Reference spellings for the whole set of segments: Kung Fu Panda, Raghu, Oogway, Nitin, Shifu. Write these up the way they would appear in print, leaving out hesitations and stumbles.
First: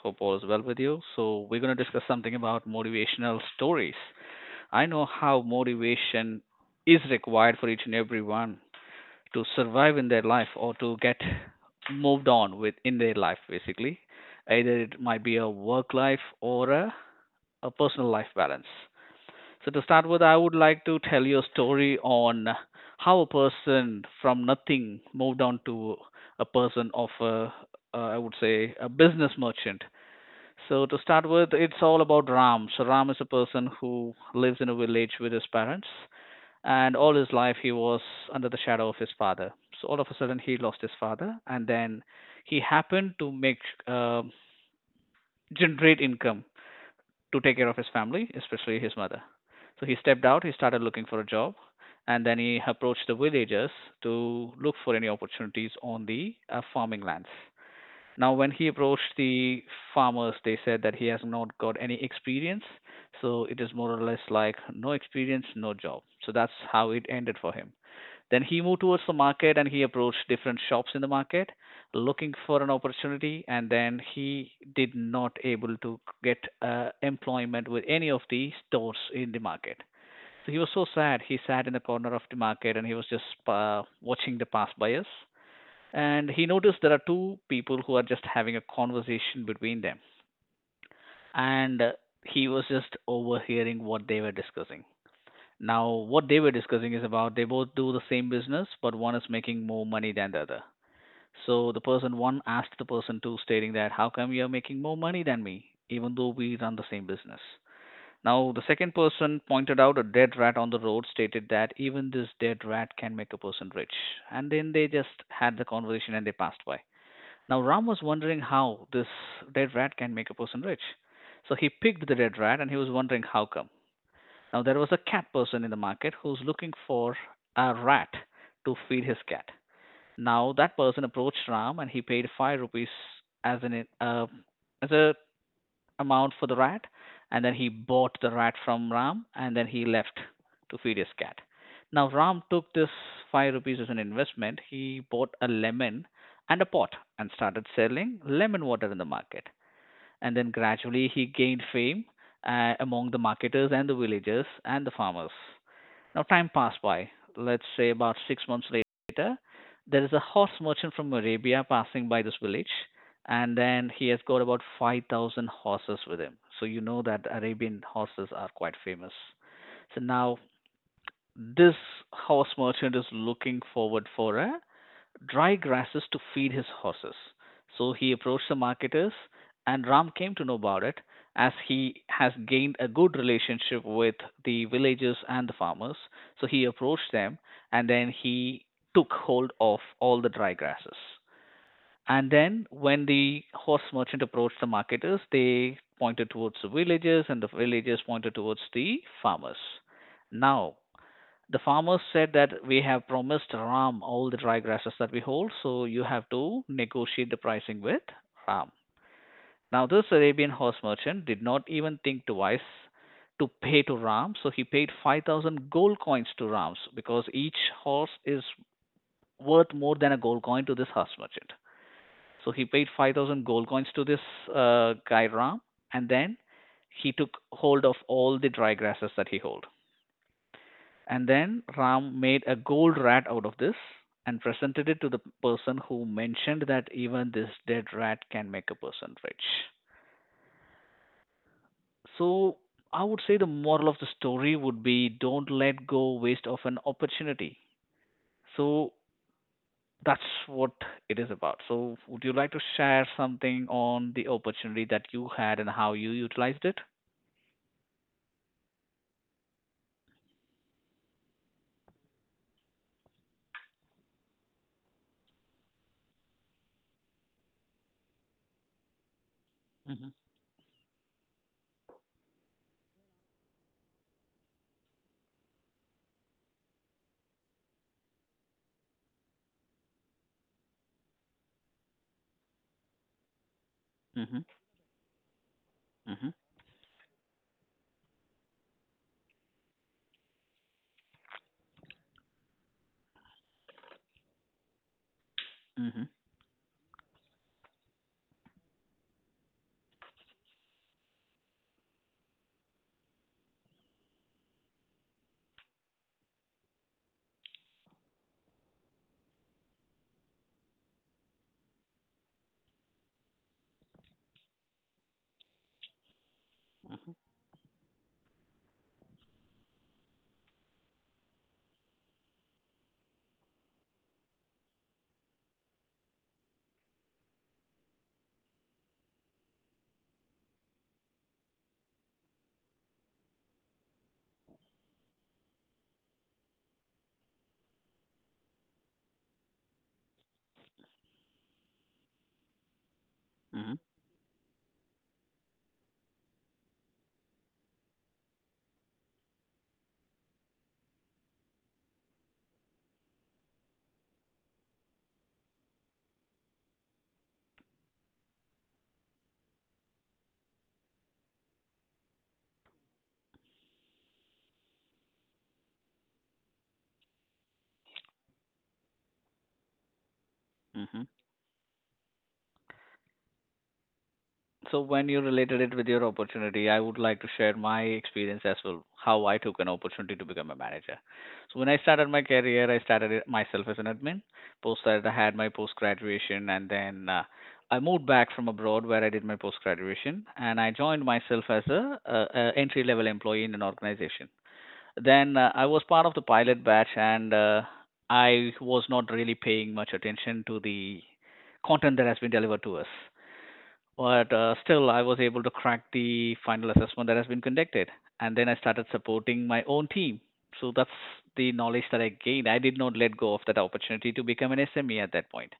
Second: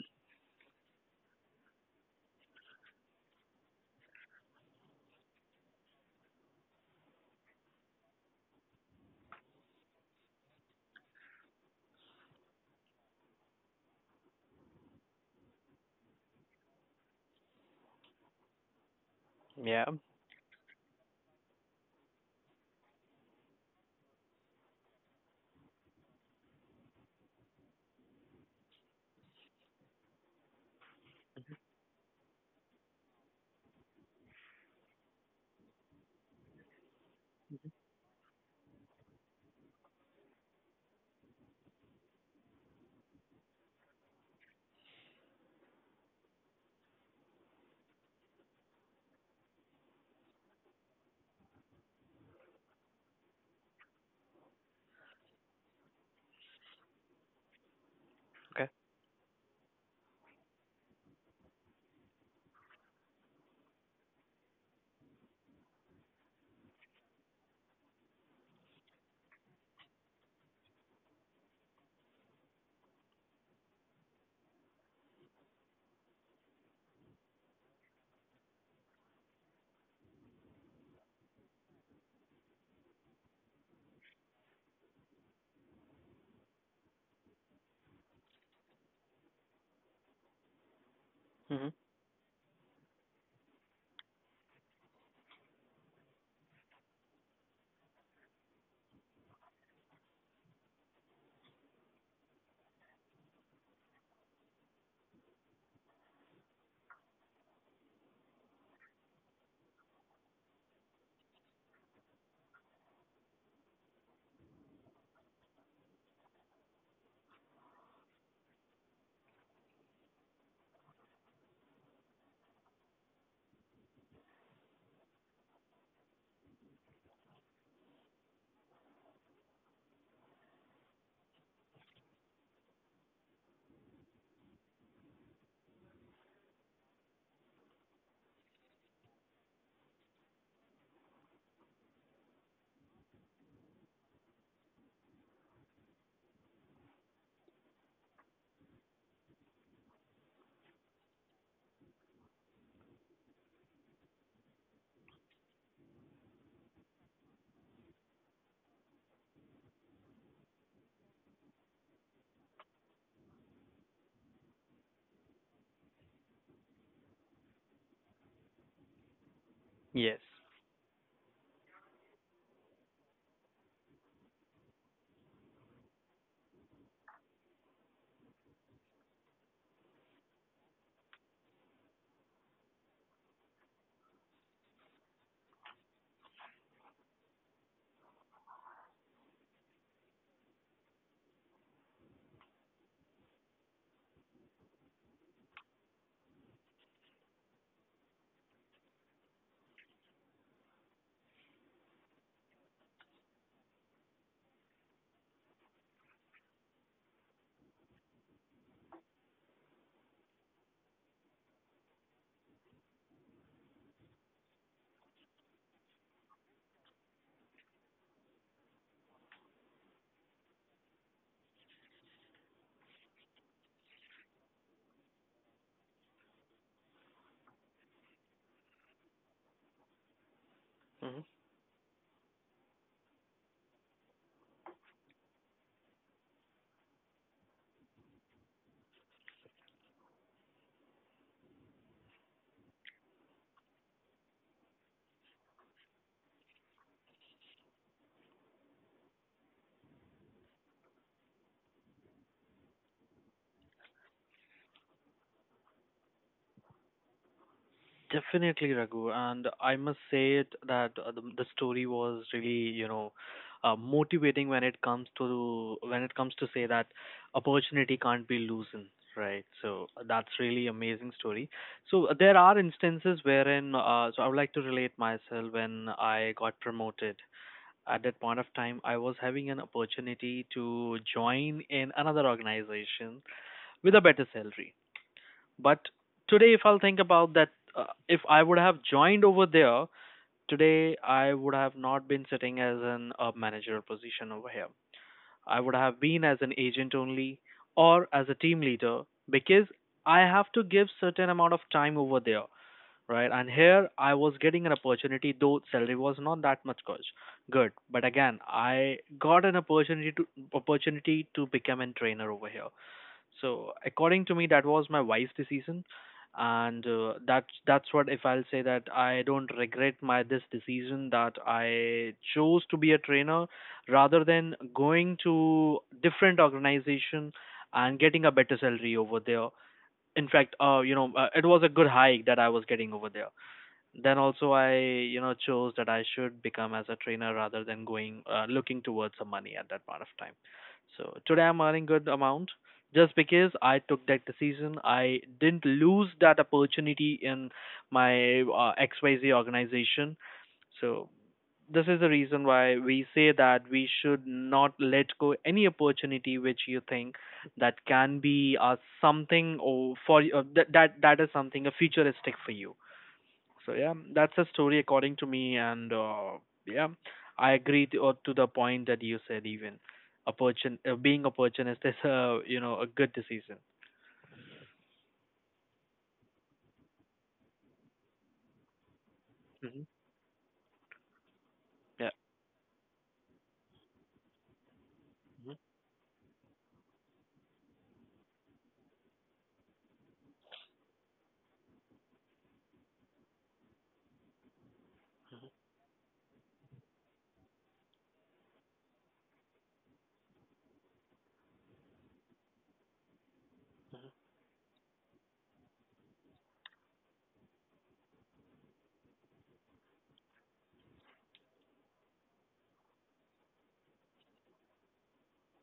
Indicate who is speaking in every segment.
Speaker 1: hope all is well with you. So, we're going to discuss something about motivational stories. I know how motivation is required for each and every one to survive in their life or to get moved on with in their life, basically. Either it might be a work life or a personal life balance. So, to
Speaker 2: Yeah.
Speaker 1: start with, I would like to tell you a story on how a person from nothing moved on to a person of I would say, a business merchant. So to start with, it's all about Ram. So Ram is a person who lives in a village with his parents, and all his life he was under the shadow of his father. So all of a sudden he lost his father, and then he happened to make uh, generate income to take care of his family, especially his mother. So he stepped out, he started looking for a job, and then he approached the villagers to look for any opportunities on the farming lands. Now, when he
Speaker 2: Okay.
Speaker 1: approached the farmers, they said that he has not got any experience. So it is more or less like no experience, no job. So that's how it ended for him. Then he moved towards the market and he approached different shops in the market looking for an opportunity. And then he did not able to get employment with any of the stores in the market. So he was so sad. He sat in the corner of the market and he was just watching the pass by, and he noticed there are two people who are just having a conversation between them,
Speaker 2: hmm
Speaker 1: and he was just overhearing what they were discussing. Now, what they were discussing is about they both do the same business but one is making more money than the other. So the person one asked the person two stating that how come you are making more money than me even though we run the same business. Now the second person pointed out a dead rat on the road, stated that even this dead rat can make a person rich. And then they just had the conversation and they passed by. Now, Ram was wondering how this dead rat can make a person rich. So he picked the dead rat and he was wondering how come. Now, there was a cat person in the market who's looking for a rat to feed his cat. Now, that person approached Ram and he paid 5 rupees as, an, uh, as a amount for the rat, and then he bought the rat from Ram, and then he left to feed his cat. Now Ram took this five rupees as an investment. He bought a lemon and a pot and started selling lemon water in the market. And then gradually he gained fame among the marketers and the villagers and the farmers. Now, time passed by. Let's say about 6 months later, there is a horse merchant from Arabia passing by this village, and then he has got about 5,000 horses with him. So, you know that Arabian horses are quite famous. So,
Speaker 2: Yes.
Speaker 1: now this horse merchant is looking forward for a dry grasses to feed his horses. So he approached the marketers, and Ram came to know about it as he has gained a good relationship with the villagers and the farmers. So he approached them and then he took hold of all the dry grasses. And then, when the horse merchant approached the marketers, they pointed towards the villagers, and the villagers pointed towards the farmers. Now, the farmers said that we have promised Ram all the dry grasses that we hold, so you have to negotiate the pricing with Ram. Now, this Arabian horse merchant did not even think twice to pay to Ram, so he paid 5,000 gold coins to Rams because each horse is worth more than a gold coin to this horse merchant. So he paid 5,000 gold coins to this guy Ram, and then he took hold of all the dry grasses that he held.
Speaker 2: hmm
Speaker 1: And then Ram made a gold rat out of this and presented it to the person who mentioned that even this dead rat can make a person rich. So I would say the moral of the story would be don't let go waste of an opportunity. So that's what it is about. So would you like to share something on the opportunity that you had and how you utilized it?
Speaker 2: Definitely, Raghu. And I must say it that the story was really, you know, motivating when it comes to when it comes to say that opportunity can't be loosened, right? So
Speaker 1: Mm-hmm.
Speaker 2: that's really amazing story. So there are instances wherein, so I would like to relate myself when I got promoted. At that point of time, I was having an opportunity to join in another organization with a better
Speaker 1: Mm-hmm.
Speaker 2: salary. But
Speaker 1: Mm-hmm.
Speaker 2: today, if I'll think about that, if I would have joined over there, today I would have not been sitting as an a manager position over here. I would have
Speaker 1: Mm-hmm.
Speaker 2: been as an agent only or as a team leader because I have to give certain amount of time over there, right? And here I was getting an opportunity, though salary was not that much good. Good, but again, I got an opportunity to become a trainer over here. So according to me, that was my wise decision, and that's what if I'll say that I don't regret my this decision that I chose to be a trainer rather than going to different organization and getting a better salary over there. In fact, you know, it was a good hike that I was getting over there. Then also I, you know, chose that I should become as a trainer rather than going looking towards some money at that point of time. So today I'm earning good amount just because I took that decision. I didn't lose that opportunity in my XYZ organization. So this is the reason why we say that we should not let go any opportunity which you think that can be something or for that that that is something a futuristic for you. So yeah, that's a story according to me, and yeah, I agree to the point that you said. Even opportun
Speaker 1: Mm-hmm.
Speaker 2: being opportunist is a you know a good decision.
Speaker 1: So when you related it with your opportunity, I would like to share my experience as well, how I took an
Speaker 2: Hmm
Speaker 1: opportunity to become a manager. So when I
Speaker 2: Yeah,
Speaker 1: started my career, I started it myself as an admin. Post that, I had my post graduation, and then I moved back from abroad where I did my post graduation, and I joined myself as a entry level employee in an organization. Then I was part of the pilot batch, and I was not really paying much attention to the content that has been delivered to us. But still, I was able to crack the final assessment that has been conducted. And then I started supporting my own team. So that's the knowledge that I gained. I did not let go of that opportunity to become an SME at that point.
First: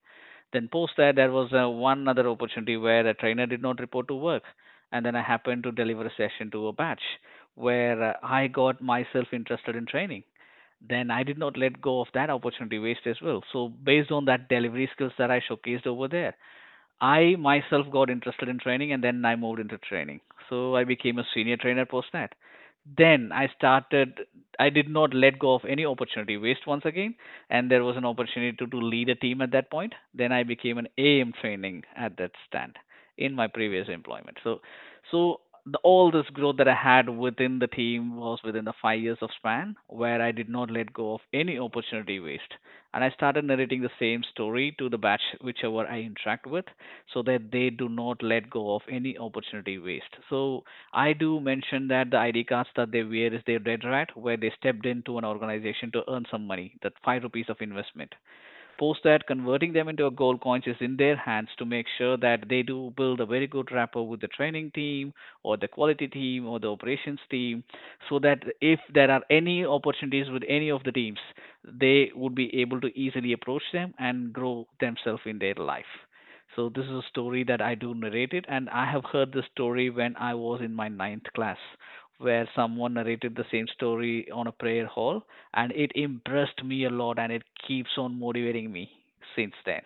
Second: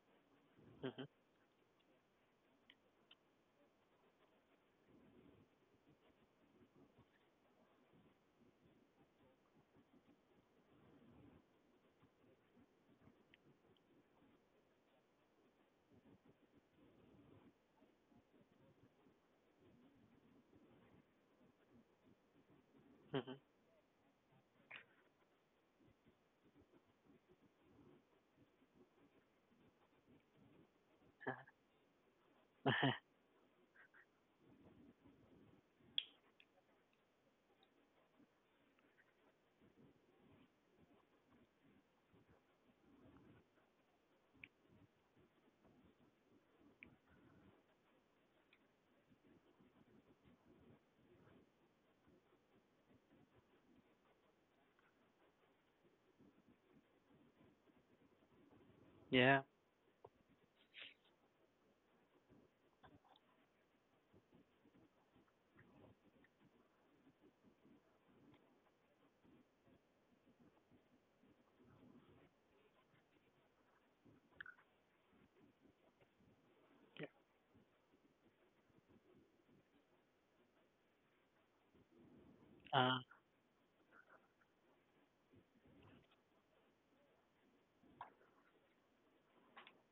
Speaker 1: Then, post that, there was one other opportunity where a trainer did not report to work. And then I happened to deliver a session to a batch where I got myself interested in training. Then I did not let go of that opportunity waste as well. So based on that delivery skills that I showcased over there, I myself got interested in training and then I moved into training. So I became a senior trainer postnet. Then I started, I did not let go of any opportunity waste once again. And there was an opportunity to lead a team at that point. Then I became an AM training at that stand in my previous employment. So, so all this growth that I had within the team was within the 5 years of span where I did not let go of any opportunity waste, and I started narrating the same story to the batch whichever I interact with so that they do not let go of any opportunity waste. So I do mention that the ID cards that they wear is their red right, where they stepped into an organization to earn some money, that five rupees of investment. Post that,
Speaker 2: yeah.
Speaker 1: converting them into a gold coins is in their hands to make sure that they do build a very good rapport with the training team or the quality team or the operations team, so that if there are any opportunities with any of the teams, they would be able to easily approach them and grow themselves in their life. So this is a story that I do narrate it, and I have heard this story when I was in my ninth class, where someone narrated the same story on a prayer hall, and it impressed me a lot, and it keeps on motivating me since then.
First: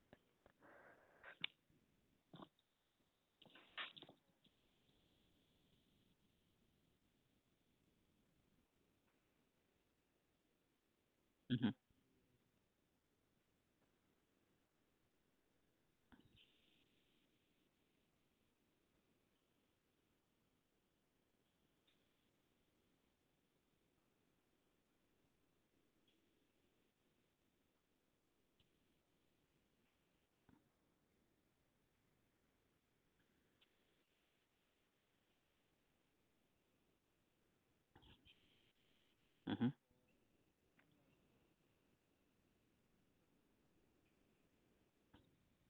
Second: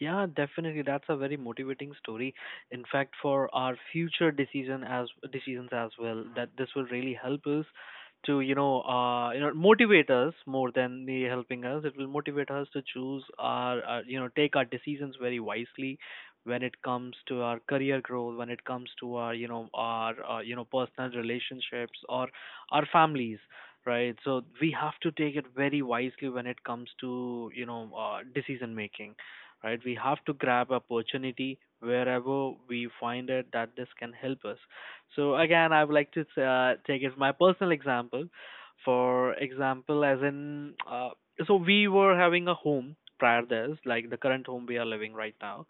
Speaker 2: Yeah, definitely. That's a very motivating story. In fact, for our future decisions as well, that this will really help us to you know motivate us more than the helping us. It will motivate us to choose our you know take our decisions very wisely when it comes to our career growth, when it comes to our you know personal relationships or our families, right? So we have to take it very wisely when it comes to you know decision making, right? We have to grab opportunity wherever we find it that this can help us. So again, I would like to take as my personal example. For
Speaker 1: Mhm, mhm,
Speaker 2: example, as in, so we were having a home prior this, like the current home we are living right now.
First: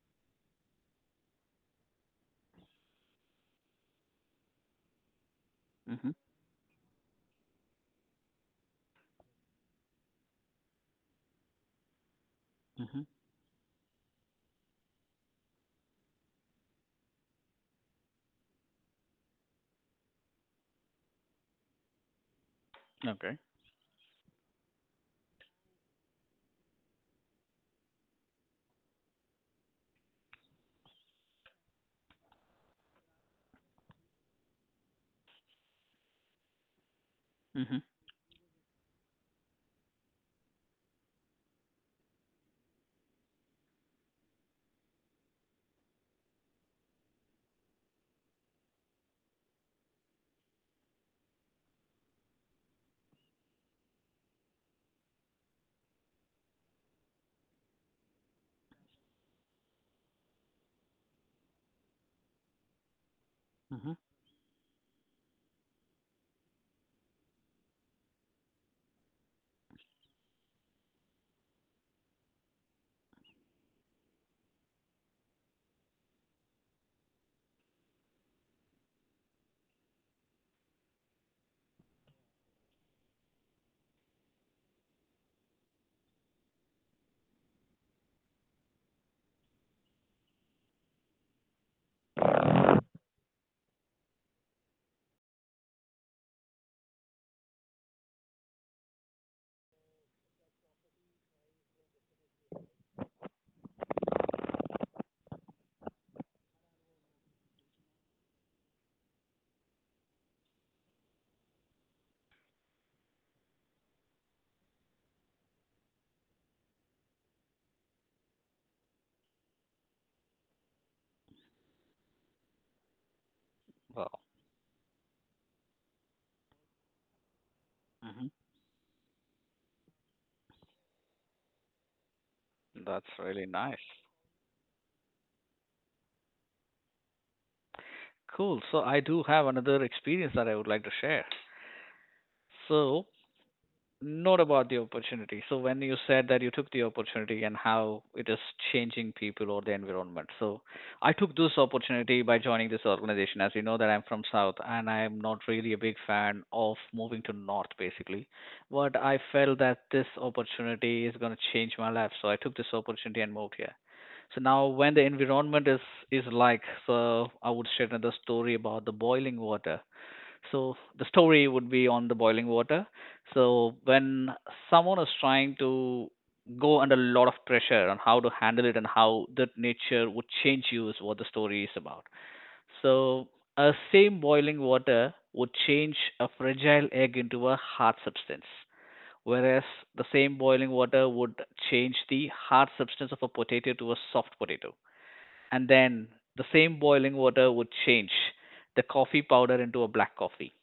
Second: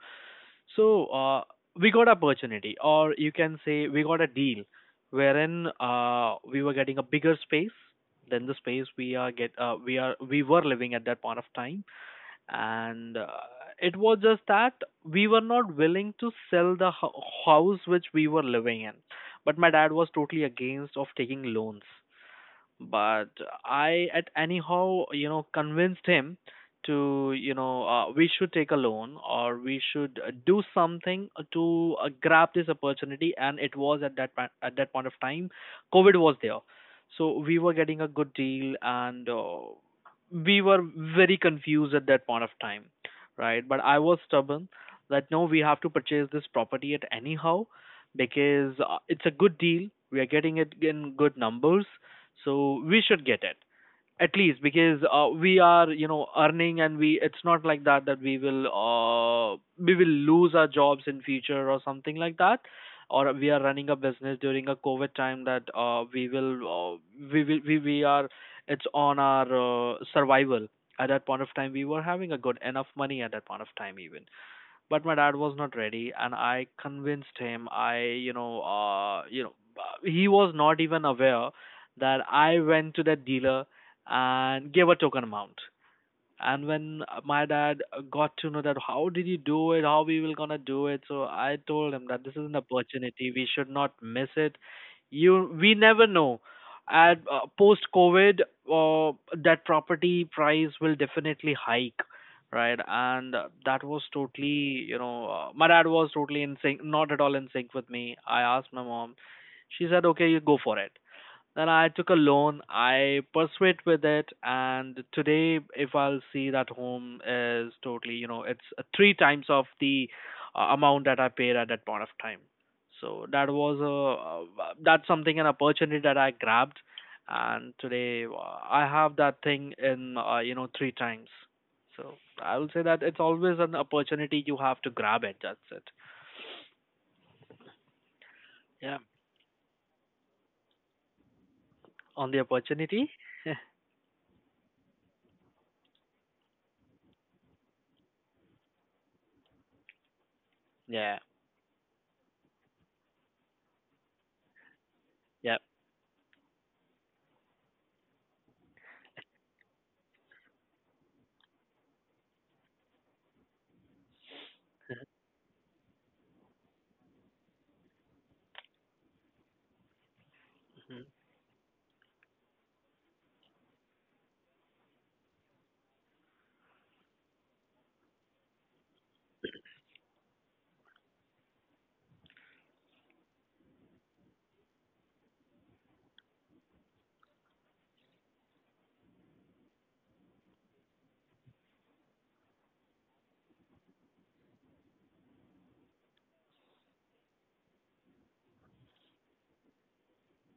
Speaker 2: So we got opportunity, or you can say we got a deal, wherein
Speaker 1: mhm,
Speaker 2: we were getting a bigger space than the space we are get we are we were living at that point of time
Speaker 1: mhm.
Speaker 2: and it was just that we were not willing to sell the house which we were living in, but my dad was totally against of taking loans. But
Speaker 1: Okay.
Speaker 2: I at anyhow you know convinced him to you know we should take a loan or we should do something to grab this opportunity, and it was at at that point of time covid was there. So we were
Speaker 1: Mhm,
Speaker 2: getting a good deal and we were very confused at that point of time, right? But I was stubborn that no, we have to purchase this property at anyhow because it's a good deal, we are getting it in good numbers, so we should get it at least because we are you know earning and we it's not like that that we will lose our jobs in future or something like that, or we are
Speaker 1: mhm.
Speaker 2: running a business during a covid time that we will we are it's on our survival. At that point of time we were having a good enough money at that point of time even, but my dad was not ready, and I convinced him. I you know he was not even aware that I went to that dealer and gave a token amount, and when my dad got to know that how did you do it, how we will gonna do it, so I told him that this is an opportunity, we should not miss it. You, we never know at post covid, uh, that property price will definitely hike, right? And that was totally you know my dad was totally in sync, not at all in sync with me. I asked my mom, she said okay, you go for it. Then I took a loan, I pursued with it, and today, if I'll see that home is totally, you know, it's three times of the amount that I paid at that point of time. So that was
Speaker 1: Wow.
Speaker 2: a that's something an opportunity that I grabbed, and
Speaker 1: Mhm.
Speaker 2: today I have that thing in you know three times. So I will say
Speaker 1: That's
Speaker 2: that it's
Speaker 1: really
Speaker 2: always
Speaker 1: nice.
Speaker 2: an opportunity, you have to grab it. That's it.
Speaker 1: Cool. So I
Speaker 2: Yeah,
Speaker 1: do have another experience that I would like to share.
Speaker 2: on the
Speaker 1: So,
Speaker 2: opportunity.
Speaker 1: not about the opportunity. So when you said that you took the opportunity and how it is changing people or the environment. So I
Speaker 2: yeah,
Speaker 1: took this opportunity by joining this organization. As you know that I'm from South and I'm not
Speaker 2: yeah.
Speaker 1: really a big fan of moving to North basically. But I felt that this opportunity is gonna change my life. So I took this opportunity and moved here. So now when the environment is like, so I would share another story about the boiling water. So the story would be on the boiling water. So when someone is trying to go under a lot of pressure on how to handle it and how that nature would change you is what the story is about. So a same boiling water would change a fragile egg into a hard substance, whereas the same boiling water would change the hard substance of a potato to a soft potato. And then the same boiling water would change the coffee powder into a black coffee.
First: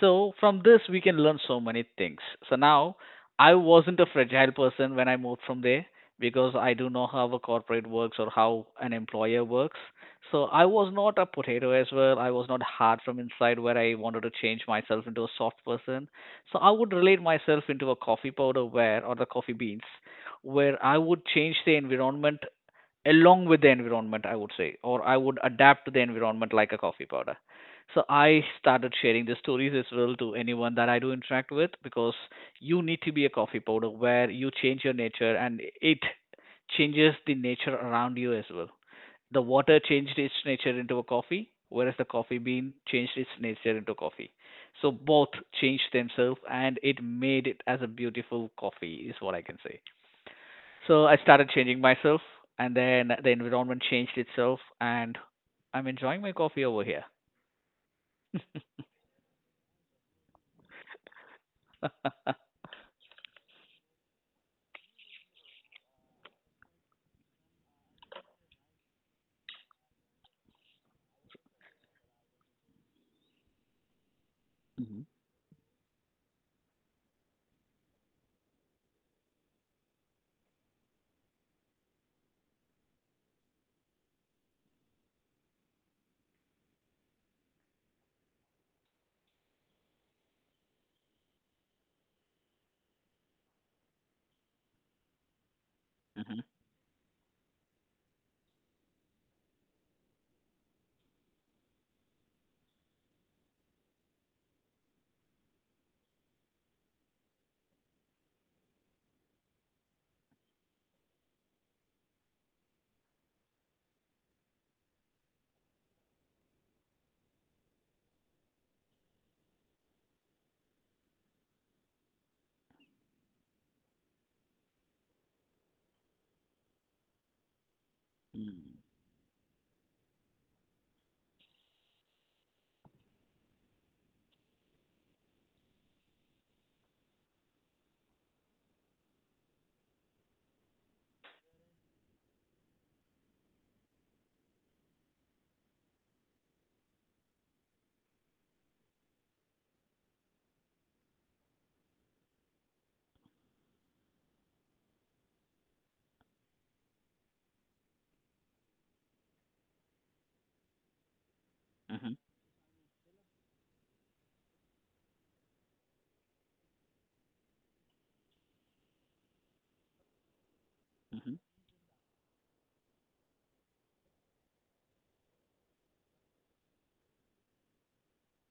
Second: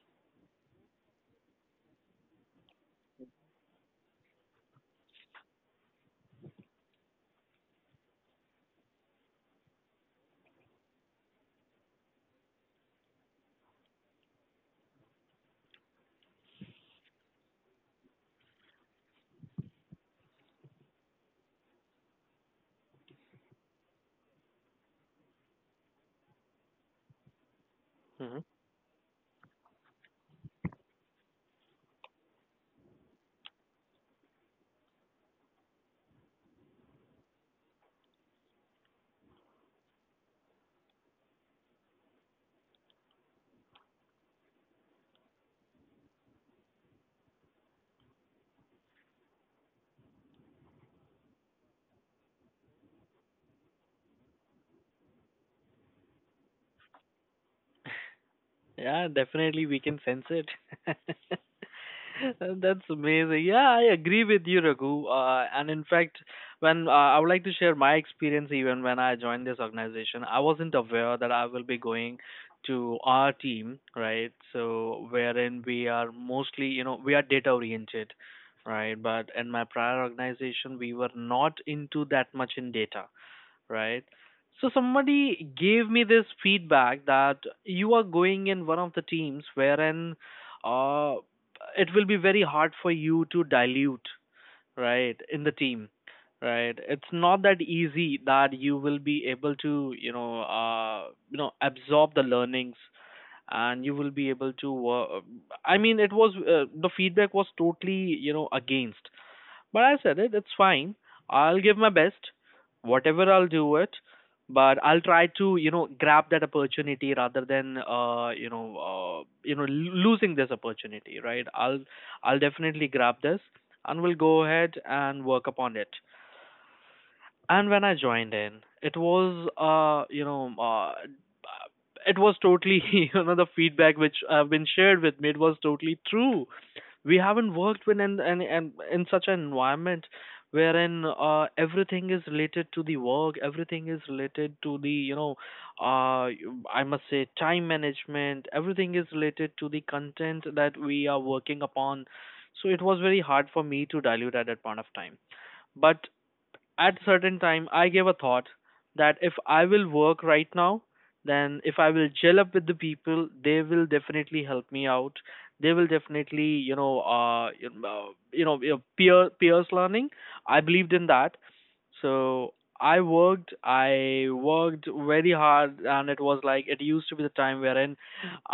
Speaker 1: So from this, we can learn so many things. So now, I wasn't a fragile person when I moved from there because I do know how a corporate works or how an employer works. So I was not a potato as well. I was not hard from inside where I wanted to change myself into a soft person. So I would relate myself into a coffee powder where or the coffee beans where I would change the environment, along with the environment, I would say, or I would adapt to the environment like a coffee powder. So
Speaker 2: hmm
Speaker 1: I started sharing the stories as well to anyone that I do interact with, because you need to be a coffee powder where you change your nature and it changes the nature around you as well. The water changed its nature into a coffee, whereas the coffee bean changed its nature into coffee. So both changed themselves and it made it as a beautiful coffee, is what I can say. So I started changing myself, and then the environment changed itself, and I'm enjoying my coffee over here.
Speaker 2: Yeah, definitely we can sense it. That's amazing. Yeah, I agree with you, Raghu. And in fact, when I would like to share my experience, even when I joined this organization, I wasn't aware that I will be going to our team, right?
Speaker 1: Mm-hmm.
Speaker 2: So wherein we are mostly, you know, we are data oriented, right? But in my prior organization, we were not into that much in data, right? So somebody gave me this feedback that you are going in one of the teams wherein uh, it will be very hard for you to dilute, right, in the team,
Speaker 1: Mm-hmm.
Speaker 2: right? It's not that easy that you will be able to, you know, absorb the learnings and you will be able to. I mean, it was the feedback was totally, you know, against. But I said it, it's fine. I'll give my best, whatever I'll do it, but I'll try to, you know, grab that opportunity rather than, you know, losing this opportunity, right? I'll definitely grab this, and we'll go ahead and work upon it. And when I joined in,
Speaker 1: Mm-hmm.
Speaker 2: it was it was totally you know the feedback which have been shared with me, it was totally true. We haven't worked with an an in such an environment wherein everything is related to the work, everything is related to the you know uh, I must say time management, everything is related to the content that we are working upon. So it was very hard for me to dilute at that point of time. But at certain time I gave a thought that if I will work right now, then if I will
Speaker 1: Mm-hmm.
Speaker 2: gel up with the people, they will definitely help me out. They will definitely you know peers learning, I believed in
Speaker 1: Mm-hmm.
Speaker 2: that. So I worked I worked very hard, and it was like it used to be the time wherein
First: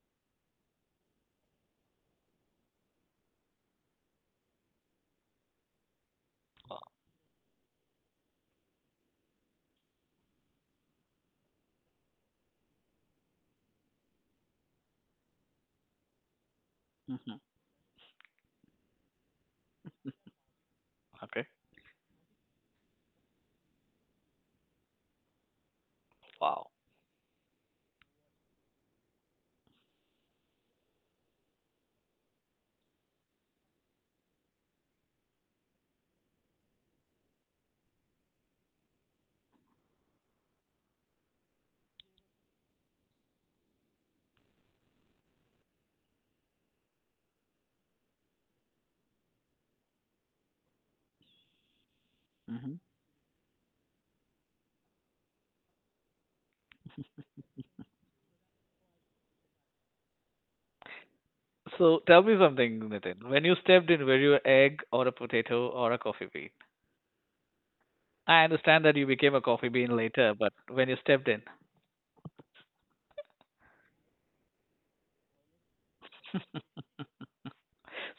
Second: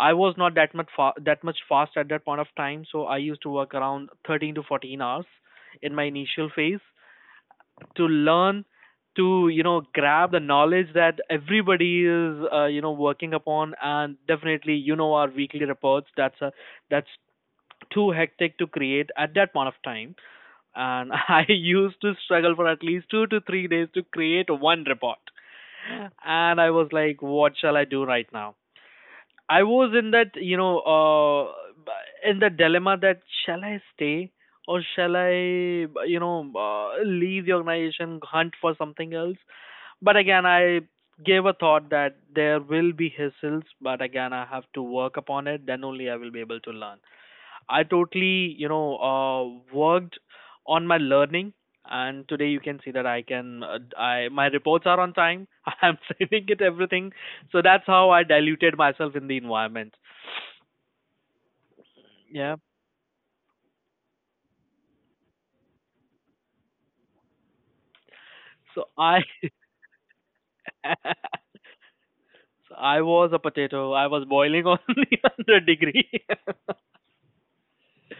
Speaker 2: I was not that much that much fast at that point of time, so I used to work around 13 to 14 hours in my initial phase
Speaker 1: Wow.
Speaker 2: to learn, to you know grab the knowledge that everybody is you know working upon. And definitely you know our weekly reports, that's
Speaker 1: Mm-hmm.
Speaker 2: too hectic to create at that point of time, and I
Speaker 1: Okay.
Speaker 2: used to struggle for at least 2 to 3 days to create one report. And I
Speaker 1: Wow.
Speaker 2: was like, what shall I do right now? I was in that, you know, in the dilemma that shall I stay or shall I, you know, leave the organization, hunt for something else. But again, I gave a thought that there will be hassles, but again, I have to work upon it. Then only I will be able to learn. I totally, you know, worked on my learning, and today you
Speaker 1: Mm-hmm.
Speaker 2: can see that I can, I my reports are on time. I'm saving it everything, so that's how I diluted myself in the environment.
Speaker 1: So tell me
Speaker 2: Yeah.
Speaker 1: something, Nitin. When you stepped in, were you an egg or a potato or a coffee bean? I
Speaker 2: So
Speaker 1: understand that you
Speaker 2: I,
Speaker 1: became a coffee bean later, but when you stepped in,
Speaker 2: so I was a potato. I was boiling on the 100 degree.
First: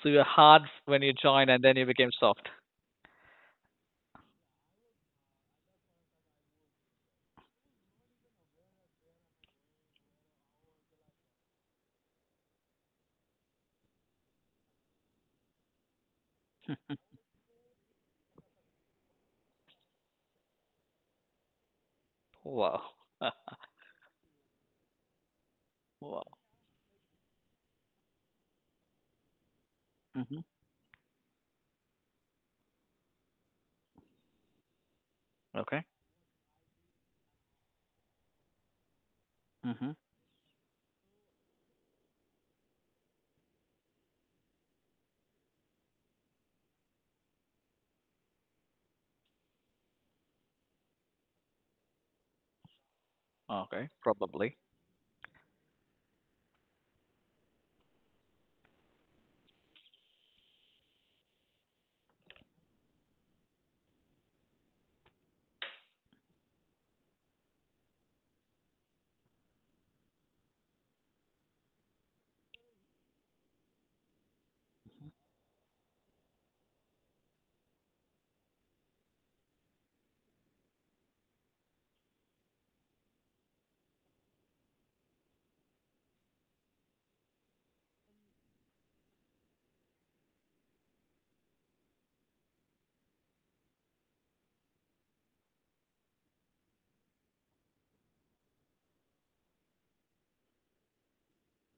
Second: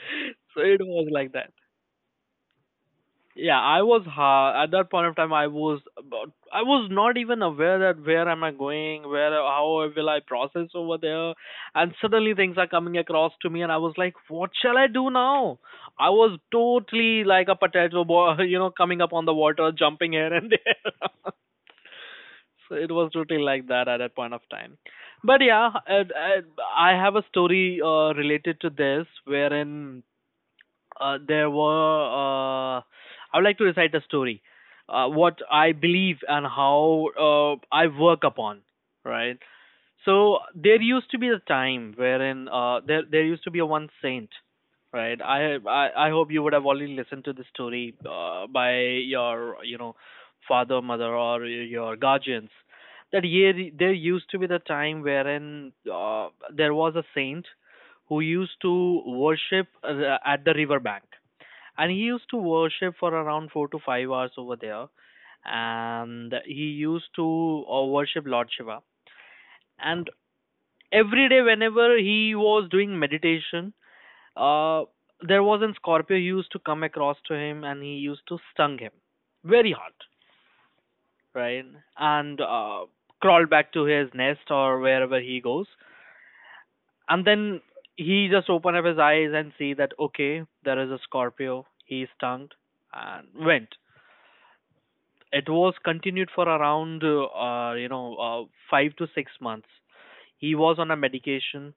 Speaker 1: so you were
Speaker 2: So
Speaker 1: hard
Speaker 2: it
Speaker 1: when
Speaker 2: was
Speaker 1: you
Speaker 2: like
Speaker 1: joined,
Speaker 2: that.
Speaker 1: and then you became soft.
Speaker 2: Yeah, I was ha at that point of time I was not even aware that where am I going, where how will I process over there, and suddenly things are coming across to me, and I was like, what shall I do now? I was totally like a potato boy, coming up on the water, jumping here and there. So
Speaker 1: Wow.
Speaker 2: it was totally like that at that point of time. But yeah, I,
Speaker 1: Wow.
Speaker 2: I, I have a story related to this wherein
Speaker 1: Mm-hmm.
Speaker 2: there were I would like to recite a story what I
Speaker 1: Okay.
Speaker 2: believe and how I work upon. Right,
Speaker 1: Mm-hmm.
Speaker 2: so there used to be a time wherein there used to be a one saint, right? I hope you would have already listened to the story by your father, mother, or your guardians. That year
Speaker 1: Okay.
Speaker 2: there used to be
Speaker 1: Probably.
Speaker 2: the time wherein there was a saint who used to worship at the river bank, and he used to worship for around 4 to 5 hours over there, and he used to worship Lord Shiva, and every day whenever he was doing meditation, uh there was a scorpio, he used to come across to him and he used to stung him very hard. Right, and crawl back to his nest or wherever he goes, and then he just opened up his eyes and see that okay, there is a scorpio, he stung and went. It was continued for around 5 to 6 months. He was on a medication.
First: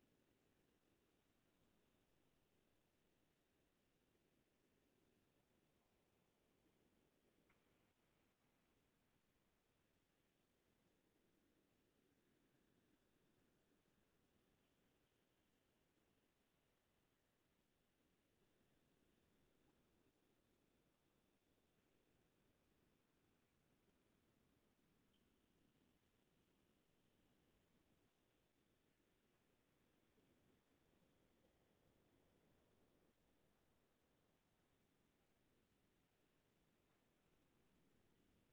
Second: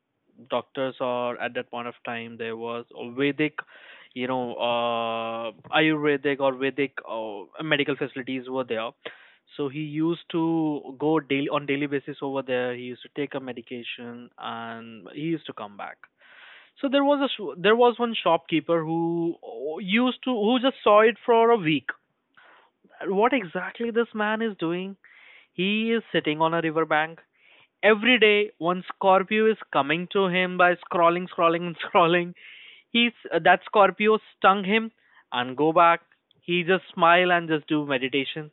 Speaker 2: Doctors, or at that point of time there was a vedic, ayurvedic or vedic medical facilities were there. So he used to go daily on daily basis over there, he used to take a medication and he used to come back. So there was a there was one shopkeeper who used to who just saw it for a week what exactly this man is doing. He is sitting on a riverbank. Every day, one Scorpio is coming to him by scrolling, scrolling, and scrolling. He's That Scorpio stung him and go back. He just smile and just do meditation.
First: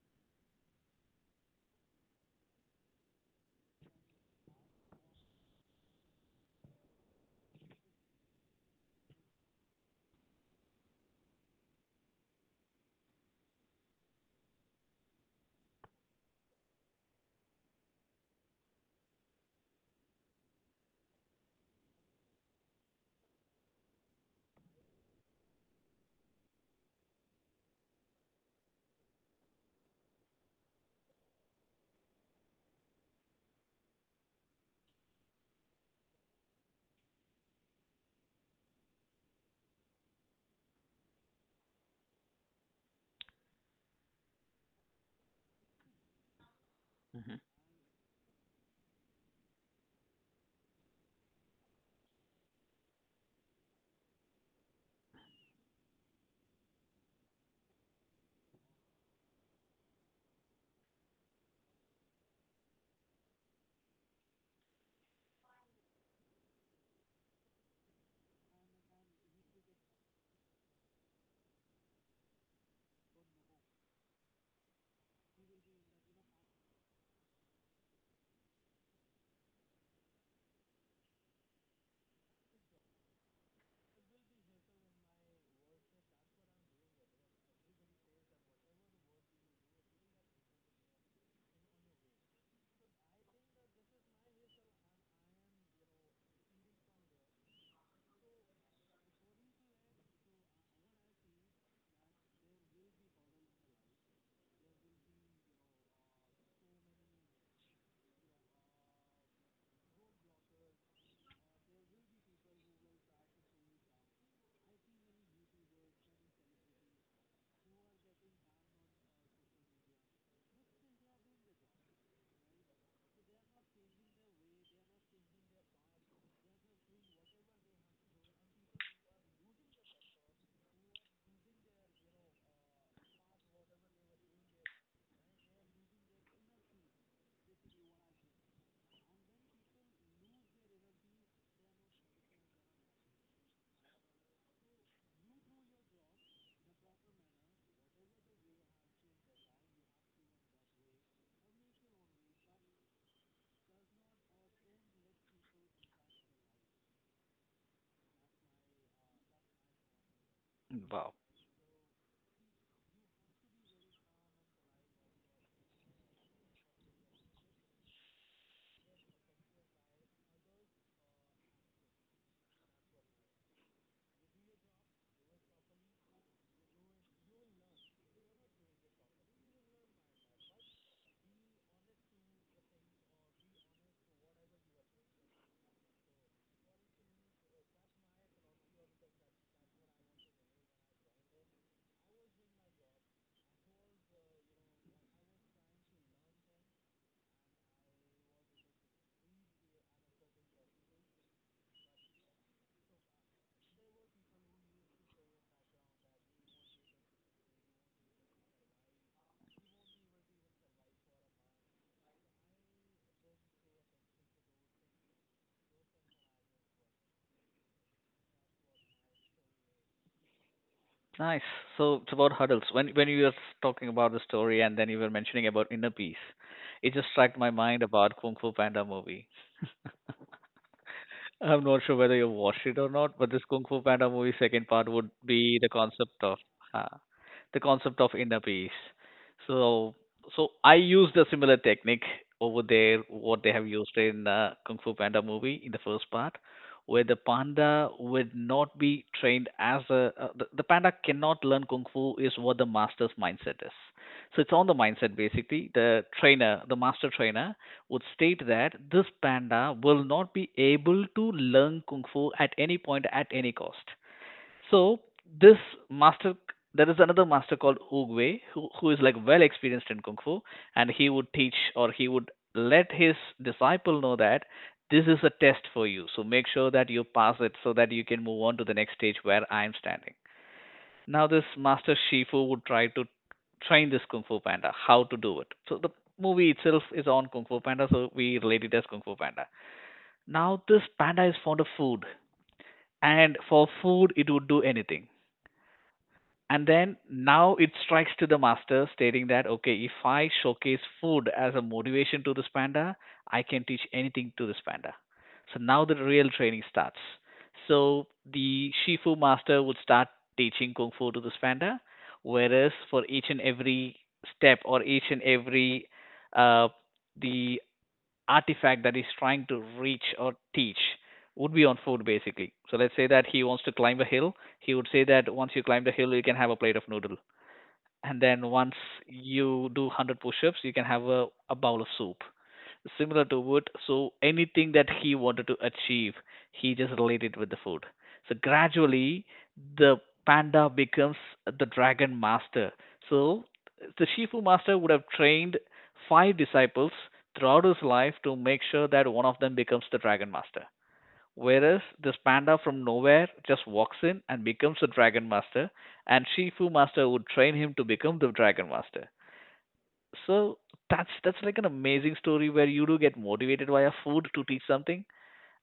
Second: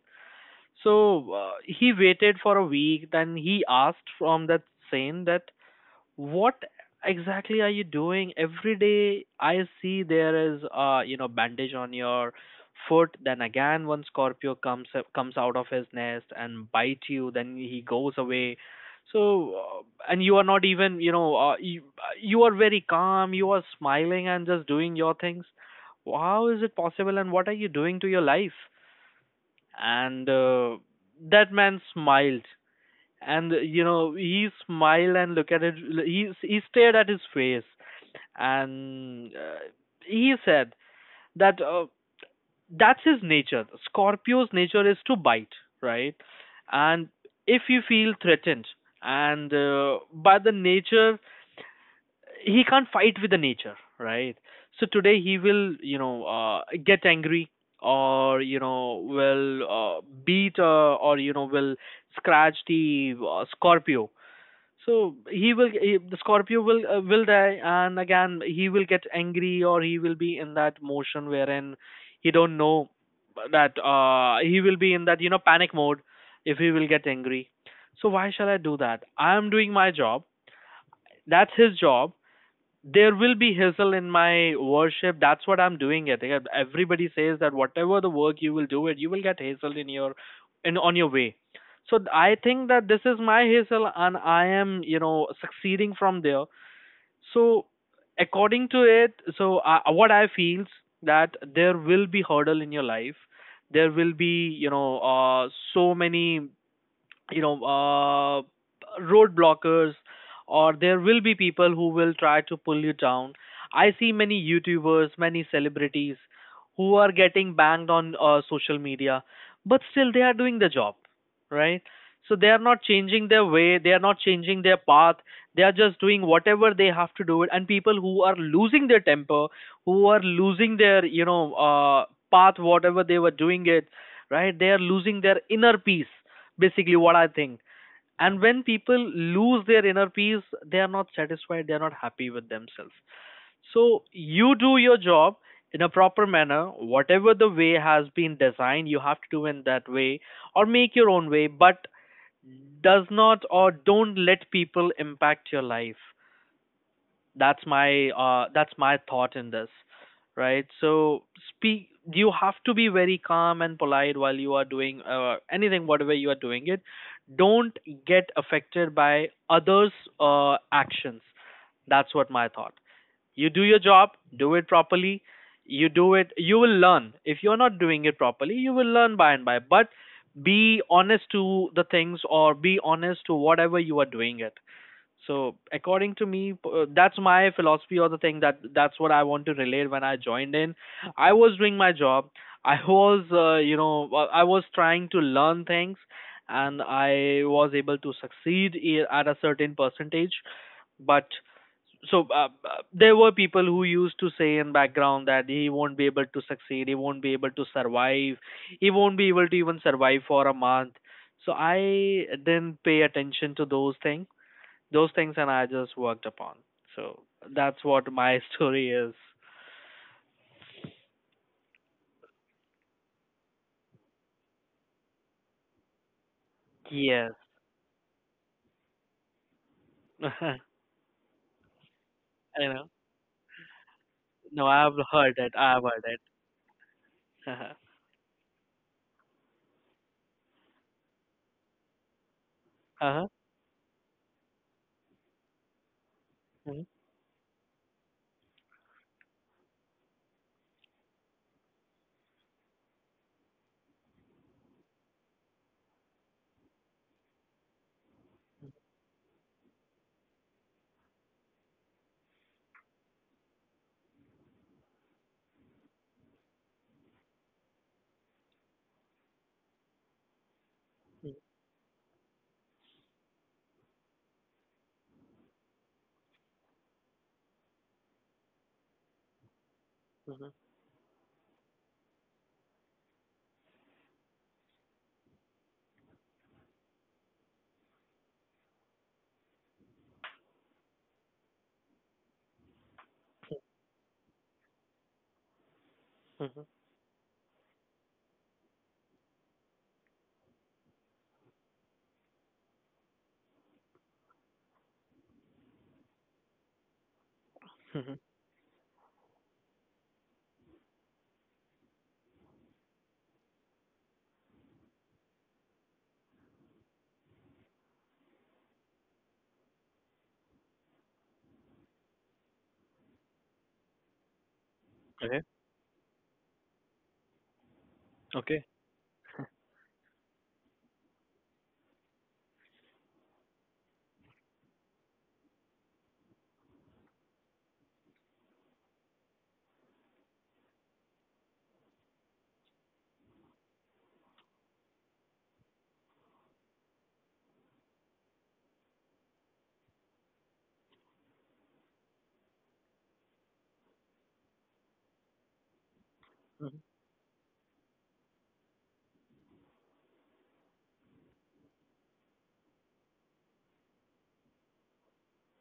Speaker 2: So he waited for a week. Then he asked from that saint that, "What exactly are you doing every day? I see there is bandage on your foot. Then again, one scorpio comes out of his nest and bites you. Then he goes away." So, uh, and you are not even, you are very calm, you are smiling and just doing your things. How is it possible and what are you doing to your life? And that man smiled, and he smiled and look at it, he stared at his face and he said that, that's his nature. Scorpio's nature is to bite, right? And
Speaker 1: Mhm.
Speaker 2: if you feel threatened and by the nature, he can't fight with the nature, right? So today he will, get angry, or will beat, or will scratch the scorpio, so the scorpio will, will die, and again he will get angry, or he will be in that motion wherein he don't know that he will be in that panic mode if he will get angry. So why shall I do that? I am doing my job. That's his job. There will be hassle in my worship. That's what I'm doing it. Yeah, everybody says that whatever the work you will do it, you will get hassle in on your way. So I think that this is my hassle and I am, succeeding from there. So according to it, so what I feels that there will be hurdle in your life, there will be, so many, you know uh, road blockers, or there will be people who will try to pull you down. I see many youtubers, many celebrities who are getting banged on social media, but still they are doing the job, right? So they are not changing their way, they are not changing their path, they are just doing whatever they have to do it. And people who are losing their temper, who are losing their, path, whatever they were doing it, right, they are losing their inner peace, basically, what I think. And when people lose their inner peace, they are not satisfied, they are not happy with themselves. So you do your job in a proper manner. Whatever the way has been designed, you have to do in that way, or make your own way, but does not, or don't let people impact your life. That's my, that's my thought in this, right?
Speaker 1: Wow,
Speaker 2: So speak, you have to be very calm and polite while you are doing anything, whatever you are doing it. Don't get affected by others' actions. That's what my thought. You do your job, do it properly. You do it, you will learn. If you're not doing it properly, you will learn by and by, but be honest to the things, or be honest to whatever you are doing it. So according to me, that's my philosophy, or the thing that's what I want to relate when I joined in. I was doing my job. I was, you know, well, I was trying to learn things, and I was able to succeed at a certain percentage. But there were people who used to say in background that he won't be able to succeed, he won't be able to survive, he won't be able to even survive for a month. So I didn't pay attention to those things, and I just worked upon. So that's what my story is.
Speaker 1: nice. So it's about hurdles. When you were talking about the story, and then you were mentioning about inner peace, it just
Speaker 2: Yes.
Speaker 1: struck my mind about Kung Fu Panda movie.
Speaker 2: I
Speaker 1: I'm not sure whether you've watched it or
Speaker 2: know.
Speaker 1: not, but this Kung Fu Panda movie second
Speaker 2: No,
Speaker 1: part
Speaker 2: I've
Speaker 1: would
Speaker 2: heard it.
Speaker 1: be
Speaker 2: I've heard it.
Speaker 1: uh, the
Speaker 2: Uh-huh.
Speaker 1: concept of inner peace. So, so I used a similar technique over there,
Speaker 2: Uh-huh.
Speaker 1: what they have used in Kung Fu Panda movie in the first part,
Speaker 2: Mhm.
Speaker 1: where the panda would not be trained, the panda cannot learn kung fu, is what the master's mindset is. So it's on the mindset basically. The trainer, the master trainer would state that this panda will not be able to learn kung fu at any point at any cost. So this master, there is another master called Oogway, who is like well experienced in kung fu, and he would teach, or he would let his disciple know that this is a test for you, so make sure that you pass it so that you can move on to the next stage where I am standing. Now this master Shifu would try to train this Kung Fu Panda how to do it. So the movie itself is on Kung Fu Panda, so we relate it as Kung Fu Panda. Now this panda is fond of food, and for food it would do anything. And
Speaker 2: Mhm.
Speaker 1: then now it strikes to the master, stating that, okay, if I showcase food as a motivation to this panda, I can teach anything to this panda. So now the real training starts. So
Speaker 2: Mhm.
Speaker 1: the Shifu master would start teaching Kung Fu to this panda, whereas for each and every step or each and every uh, the artifact that he's trying to reach or teach would be on food basically. So let's say that he wants to climb a hill, he would say that
Speaker 2: Okay.
Speaker 1: once you climb the hill, you can have a plate of noodle, and then
Speaker 2: Okay.
Speaker 1: once you do 100 push-ups you can have a bowl of soup, similar to wood. So anything that he wanted to achieve he just related with the food. So gradually the panda becomes the dragon master. So the Shifu master would have trained five disciples throughout his life to make sure that one of them becomes the dragon master. Whereas this panda from nowhere just walks in and becomes a dragon master, and Shifu
Speaker 2: Mhm.
Speaker 1: Master would train him to become the dragon master. So that's like an amazing story where you do get motivated via food to teach something,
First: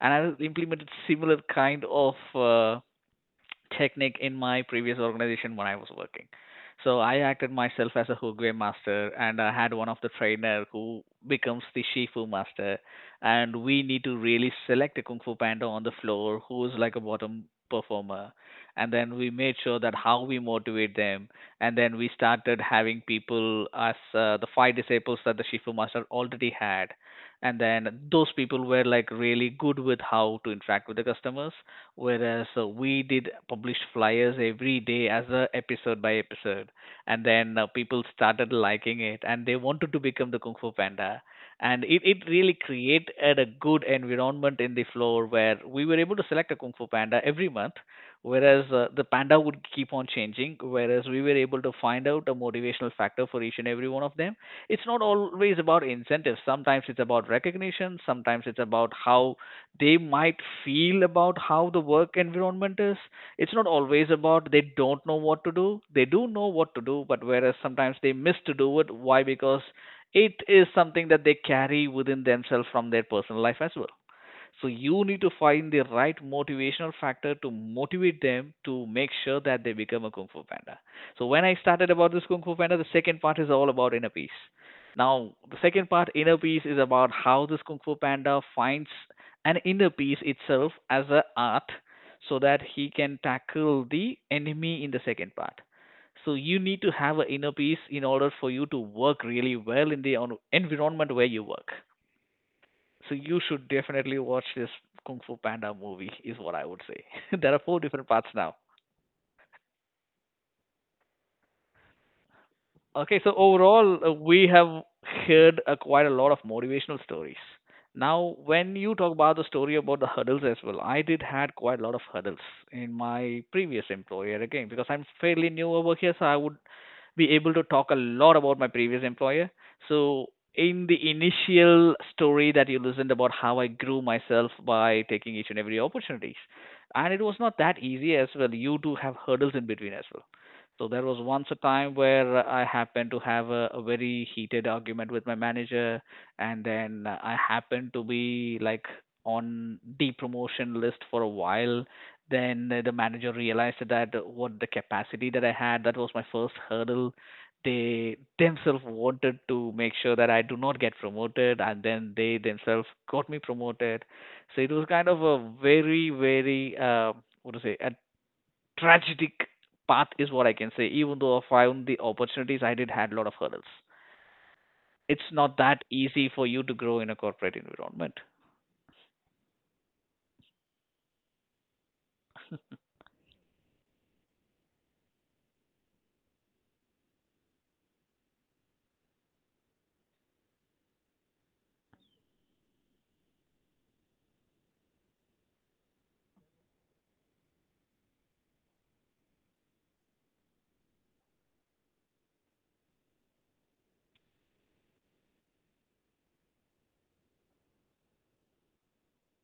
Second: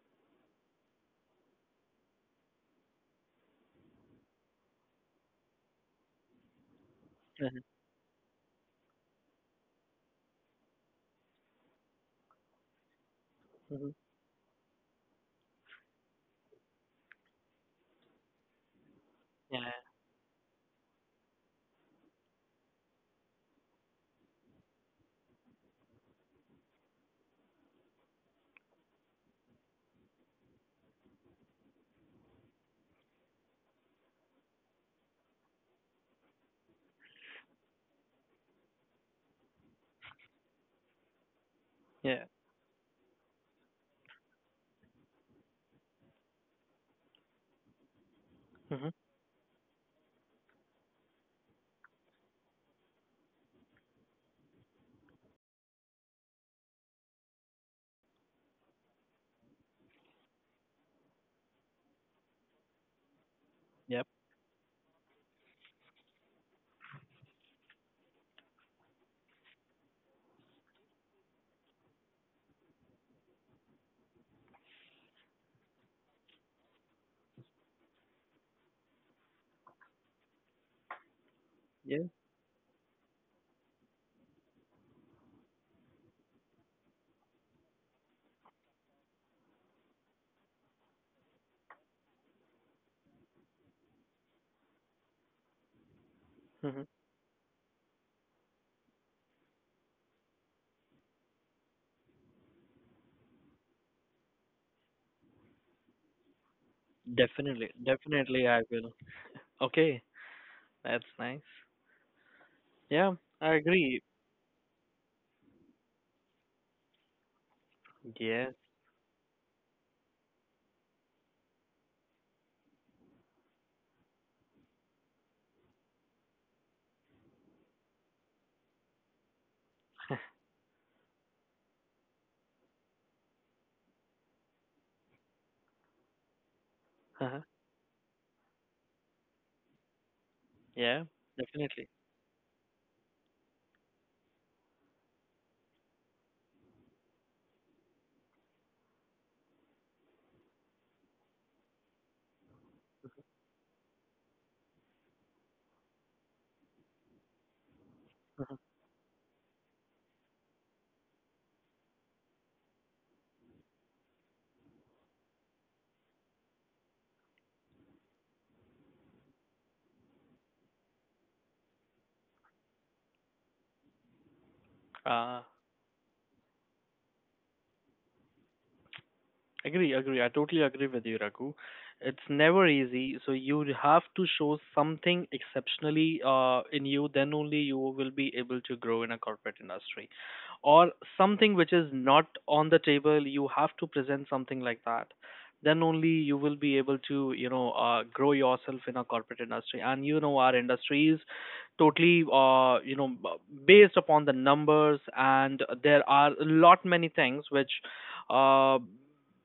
Speaker 1: and I implemented similar kind of technique in my previous organization when I was working. So I acted
Speaker 2: Mhm.
Speaker 1: myself as a Hugwe master, and I had one of the trainer who becomes the Shifu master, and we
Speaker 2: Mhm.
Speaker 1: need to really select a Kung Fu Panda on the floor who is like a bottom performer, and then we made
Speaker 2: Yeah.
Speaker 1: sure that how we motivate them, and then we started having people as the five disciples that the Shifu master already had, and then those people were like really good with how to interact with the customers, whereas we did publish flyers every day as a episode by episode, and then people started liking it and they wanted to become the Kung Fu Panda, and it,
Speaker 2: Yeah.
Speaker 1: it really created a good environment in the floor where we were able to select a Kung Fu Panda every month, whereas
Speaker 2: Mhm.
Speaker 1: the panda would keep on changing, whereas we were able to find out a motivational factor for each and every one of them. It's not always about incentives, sometimes it's about recognition, sometimes it's about how they might feel about how the work environment is. It's not
Speaker 2: Yep.
Speaker 1: always about they don't know what to do. They do know what to do, but whereas sometimes they miss to do it. Why? Because it is something that they carry within themselves from their personal life as well. So you need to find the right motivational factor to motivate them to make sure that they become a Kung Fu Panda. So when I started
Speaker 2: Yeah.
Speaker 1: about this Kung Fu Panda, the second part is all about inner peace. Now, the second part, inner peace, is about how this Kung Fu Panda finds an inner peace itself as an art, so that he can tackle the enemy in the second part. So you need
Speaker 2: Mhm.
Speaker 1: to have an inner peace in order for you to work really well in the environment where you work. So you should definitely watch this Kung Fu Panda movie, is what I would say. There are
Speaker 2: Definitely.
Speaker 1: four different parts
Speaker 2: Definitely
Speaker 1: now.
Speaker 2: I will. Okay. That's nice. Yeah,
Speaker 1: Okay, so
Speaker 2: I
Speaker 1: overall,
Speaker 2: agree.
Speaker 1: we have heard quite a lot of motivational stories. Now,
Speaker 2: Yes.
Speaker 1: when you talk about the story about the hurdles as well, I did had quite a lot of hurdles in my previous employer again because I'm fairly new over here, so I would be able to talk a lot about my previous employer. So, in the initial story that you listened about how I grew myself by taking each and every opportunities, and it was
Speaker 2: Uh-huh.
Speaker 1: not that easy as well. You do have hurdles in between as well. So
Speaker 2: Yeah,
Speaker 1: there was once a
Speaker 2: definitely.
Speaker 1: time where I happened to have a very heated argument with my manager, and then I happened to be like on the promotion list for a while. Then the manager realized that what the capacity that I had, that was my first hurdle. They themselves wanted to make sure that I do not get promoted, and then they themselves got me promoted. So it was kind of a very, very, what to say, a tragic path is what I can say. Even though I found the opportunities, I did had a lot of hurdles. It's
Speaker 2: Uh
Speaker 1: not that easy for you to grow in a corporate environment.
Speaker 2: Agree, agree. I totally agree with you, Raghu. It's never easy, so you have to show something exceptionally in you. Then only you will be able to grow in a corporate industry, or something which is not on the table. You have to present something like that. Then only you will be able to, grow yourself in a corporate industry. And our industry is totally, based upon the numbers, and there are a lot many things which, uh,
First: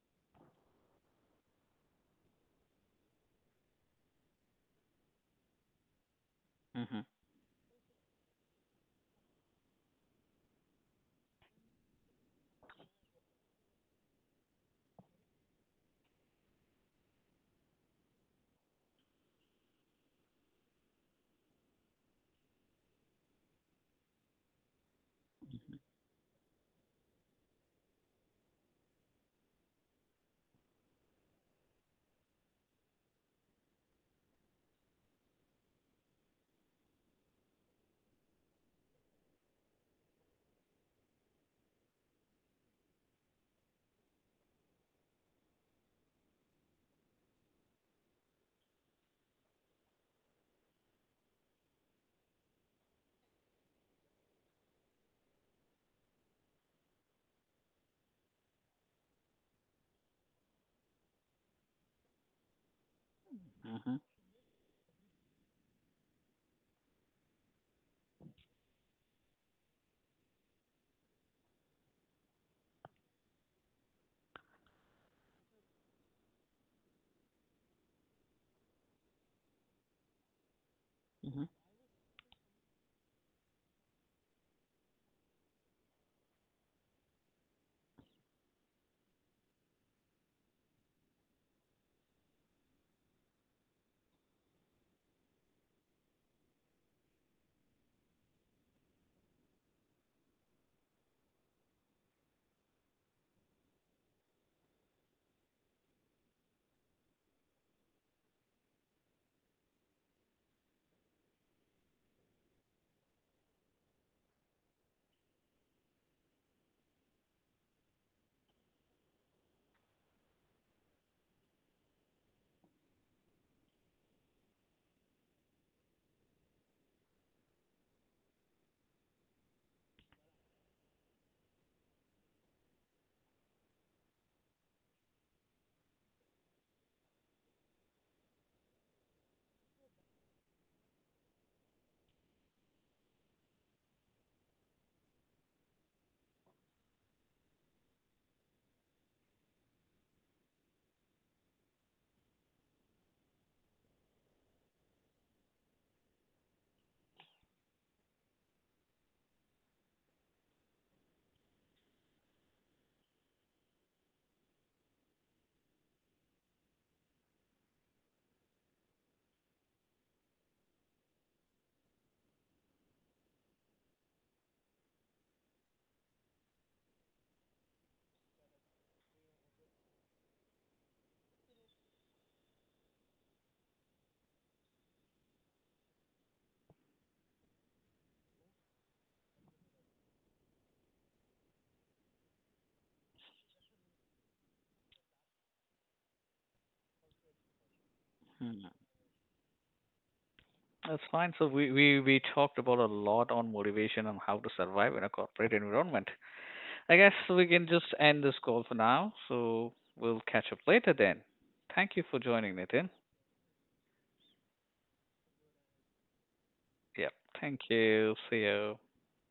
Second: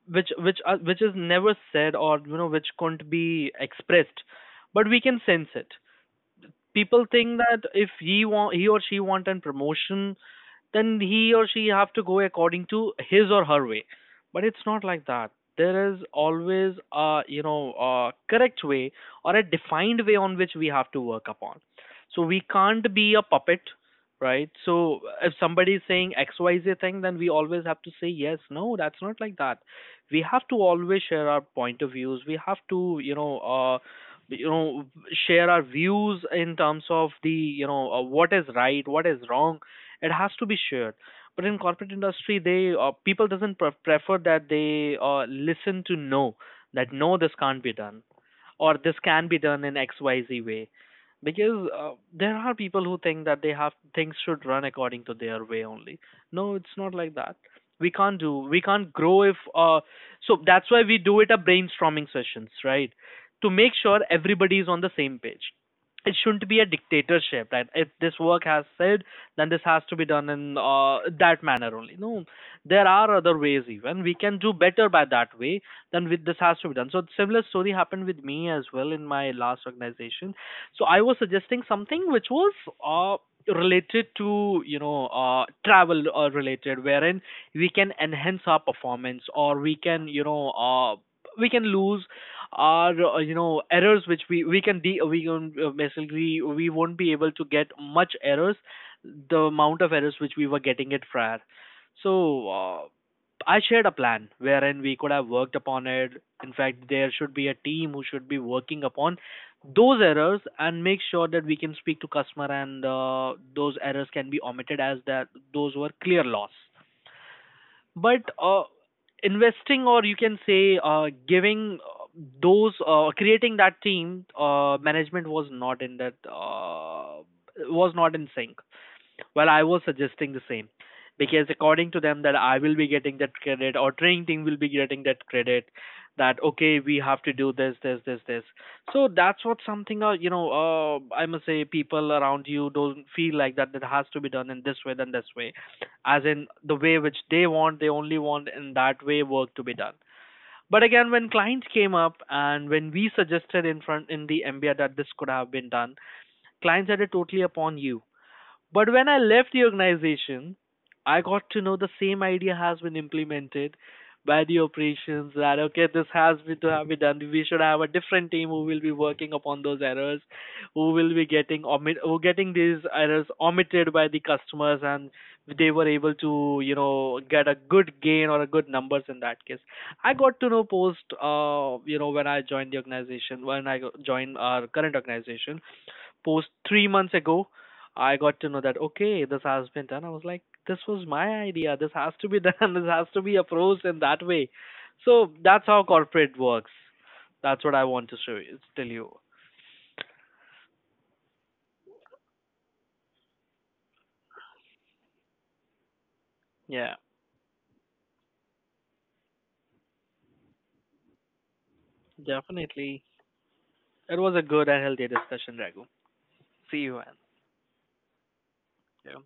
Speaker 2: which is never said, or which couldn't be expressed, but we can sense it. People
Speaker 1: Hmm.
Speaker 2: think that if he or she want an promotion, then he or she have to go according to his or her way. But it's not like that. There is always a, a correct way, or a defined way on which we have to work upon. So we can't be a puppet, right? So if somebody is saying xyz thing, then we always have to say yes. No, that's not like that. We have to always share our point of views. We have to, you know share our views in terms of the, what is right, what is wrong. It has to be shared. But in corporate industry, they people doesn't prefer that. They listen to no, that no, this can't be done, or this can be done in xyz way. Because there are people who think that they have things should run according to their way only. No, it's not like that. We can't grow if, so that's why we do it a brainstorming sessions, right, to make sure everybody is on the same page. It shouldn't be a dictatorship. Right? If this work has said, then this has to be done in that manner only. No, there are other ways even. We can do better by that way than with this has to be done. So similar story happened with me as well in my last organization. So I was
Speaker 1: Hmm.
Speaker 2: suggesting something which was uh, related to, travel related, wherein we can enhance our performance, or we can, we can lose our errors which we can de- we can basically we won't be able to get much errors, the amount of errors which we were getting it prior. So uh, I shared a plan wherein we could have worked upon it. In fact, there should be a team who should be working upon those errors and make sure that we can speak to customer, and those errors can be omitted, as that those were clear loss. But investing, or you can say giving those, creating that team, management was not in that, was not in sync. Well, I was suggesting the same, because according to them that I will be getting that credit, or training team will be getting that credit, that okay, we have to do this, this, this, this. So that's what something, I must say, people around you don't feel like that that has to be done in this way than this way, as in the way which they want, they only want in that way work to be done. But again, when clients came up and when we suggested in front in the MBA that this could have been done, clients had it totally upon you. But when I left the organization, I got to know the same idea has been implemented by the operations, that okay, this has been to have been done. We should have a different team who will be working upon those errors, who will be getting omit, who getting these errors omitted by the customers, and they were able to, get a good gain or a good numbers in that case. I got to know post, when I joined the organization, when I joined our current organization post 3 months ago, I got to know that okay, this has been done. I was like, this was my idea. This has to be done. This has to be approached in that way. So that's how corporate works. That's what I want to
Speaker 1: Hmm.
Speaker 2: tell you.
Speaker 1: That's fine. So we talked about a lot on motivation and how to survive in a corporate environment. I
Speaker 2: Yeah,
Speaker 1: guess we can just end this call for now. So we'll catch up later then. Thank you for joining, Nitin.
Speaker 2: definitely. It was a good and healthy discussion, Raghu. See you,
Speaker 1: Yep.
Speaker 2: and
Speaker 1: Thank you. See you.
Speaker 2: yeah,